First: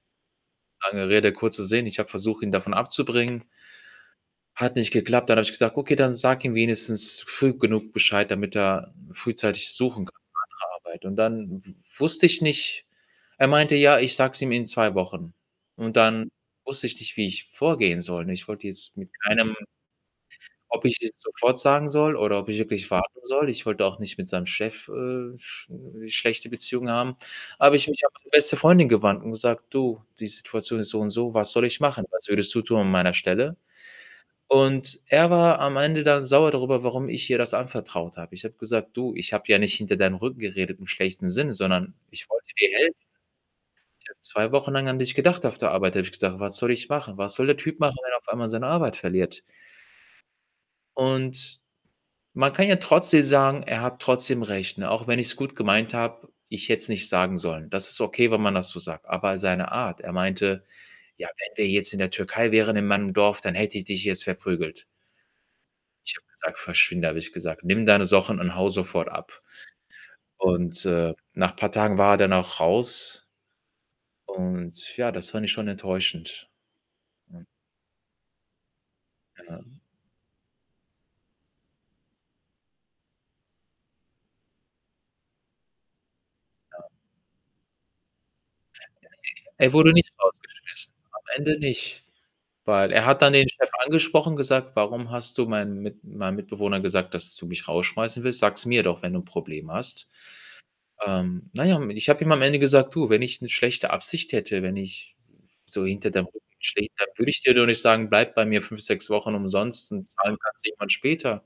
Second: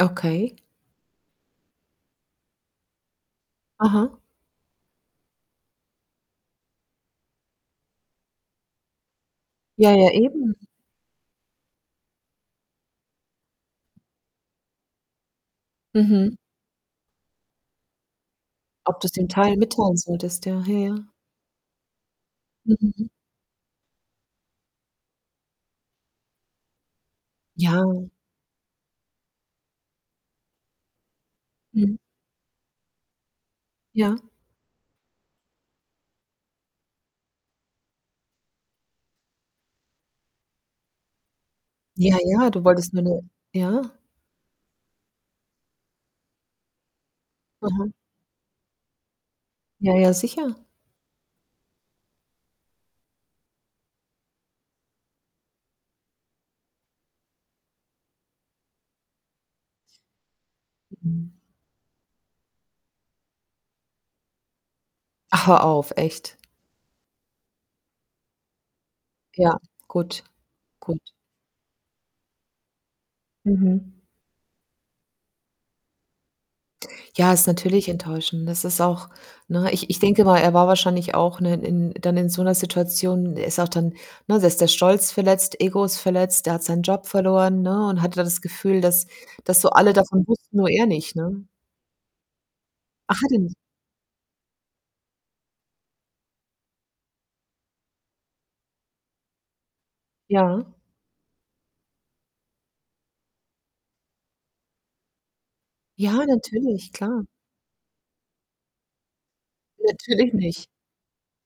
Okay. Lange Rede, kurzer Sinn, ich habe versucht, ihn davon abzubringen. Aha. Hat nicht geklappt. Dann hab ich gesagt: „Okay, dann sag ihm wenigstens früh genug Bescheid, damit er frühzeitig Ja, suchen ja, kann [unintelligible] eben. andere Arbeit.“ Und dann w wusste ich nicht er meinte: „Ja, ich sage es ihm in 2 Wochen.“ Und dann Mhm. wusste ich nicht, wie ich vorgehen soll und ich wollte jetzt Ob du's mit dem teil keinem mitteilen solltest, ja. Ja, Ob ja. ich es sofort sagen soll, oder ob ich wirklich Mhm. warten soll. Ich wollte auch nicht mit seinem Chef, äh, sch schlechte Beziehungen haben. Habe ich mich Ja. an meine beste Freundin gewandt und gesagt: „Du, die Situation ist so und so, was soll ich Mhm. machen? Was würdest du tun an meiner Stelle?“ Ja. Und er war am Ende dann sauer darüber, warum ich ihr das anvertraut habe. Ich habe gesagt: „Du, ich habe ja nicht hinter deinem Rücken geredet im schlechten Sinn, sondern Ja, ich wollte ja, du dir wolltest helfen“ nur 'ne ja. „Ich habe 2 Wochen lang an dich gedacht auf der Arbeit“, habe ich gesagt. „Was soll ich machen? Was soll der Typ Mhm. machen, wenn er auf einmal seine Arbeit verliert?“ Ja, ja, sicher. Und man kann ja trotzdem sagen, er hat trotzdem recht, ne? Auch wenn ich's gut gemeint habe, ich hätte es nicht sagen sollen. Das ist okay, wenn man das so sagt. Aber seine Art, er meinte: „Ja, [unintelligible] wenn wir jetzt in der Türkei wären, in meinem Dorf, dann hätte ich dich jetzt verprügelt.“ Ach, hör auf, Ich habe echt? gesagt „verschwinde" habe ich gesagt: „Nimm deine Sachen und hau sofort ab.“ Ja, gut, Und, gut. äh, nach paar Tagen war er dann auch raus. Mhm. Und, ja, das fand ich schon enttäuschend, Ja, ne? ist natürlich enttäuschend. Das ist auch Ja. ne? Ich ich denke mal, er war wahrscheinlich auch, ne, in dann in so 'ner Situation er ist auch dann ne? Da ist der Stolz verletzt, Ego ist verletzt, der hat seinen Ja. Job verloren, ne, und hat ja das Gefühl, dass dass so Er alle wurde nicht davon wussten, nur er rausgeschmissen nicht, am ne? Ende nicht. Weil er Ach, hat hat dann er den nicht? Chef angesprochen, gesagt: „Warum hast du meinem Mit meinem Mitbewohner gesagt, dass du mich rausschmeißen willst? Sag's mir doch, wenn du 'n Problem hast." Ja. Ähm, na ja, und ich habe ihm am Ende gesagt: „Du, wenn ich 'ne schlechte Absicht hätte, wenn ich so hinter Ja, deinem Rücken [unintelligible] natürlich, dann klar. würde ich dir doch nicht sagen: ‚Bleib bei mir 5, 6 Wochen umsonst und Natürlich zahlen kannst nicht. du irgendwann später.'“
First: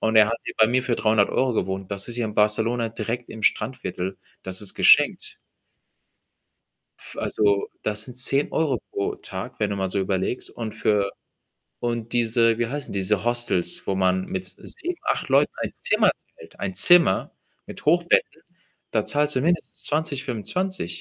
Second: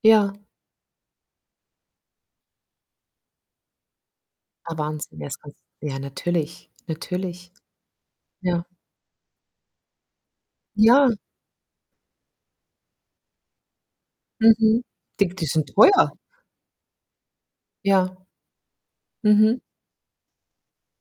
Und er Ja. hat hier bei mir für 300 € gewohnt. Das ist hier in Barcelona direkt im Strandviertel. Das ist Ah, Wahnsinn, geschenkt. [unintelligible] ja, natürlich, F natürlich. Also, dass sind zehn Ja. Euro pro Tag, wenn du mal so überlegst und für Ja. und diese, wie heißen diese Hostels, wo man mit Mhm. 7, 8 Die die Leuten sind ein Zimmer teuer. teilt, ein Zimmer mit Ja. Hochbetten, da zahlst du Mhm. mindestens 20 25.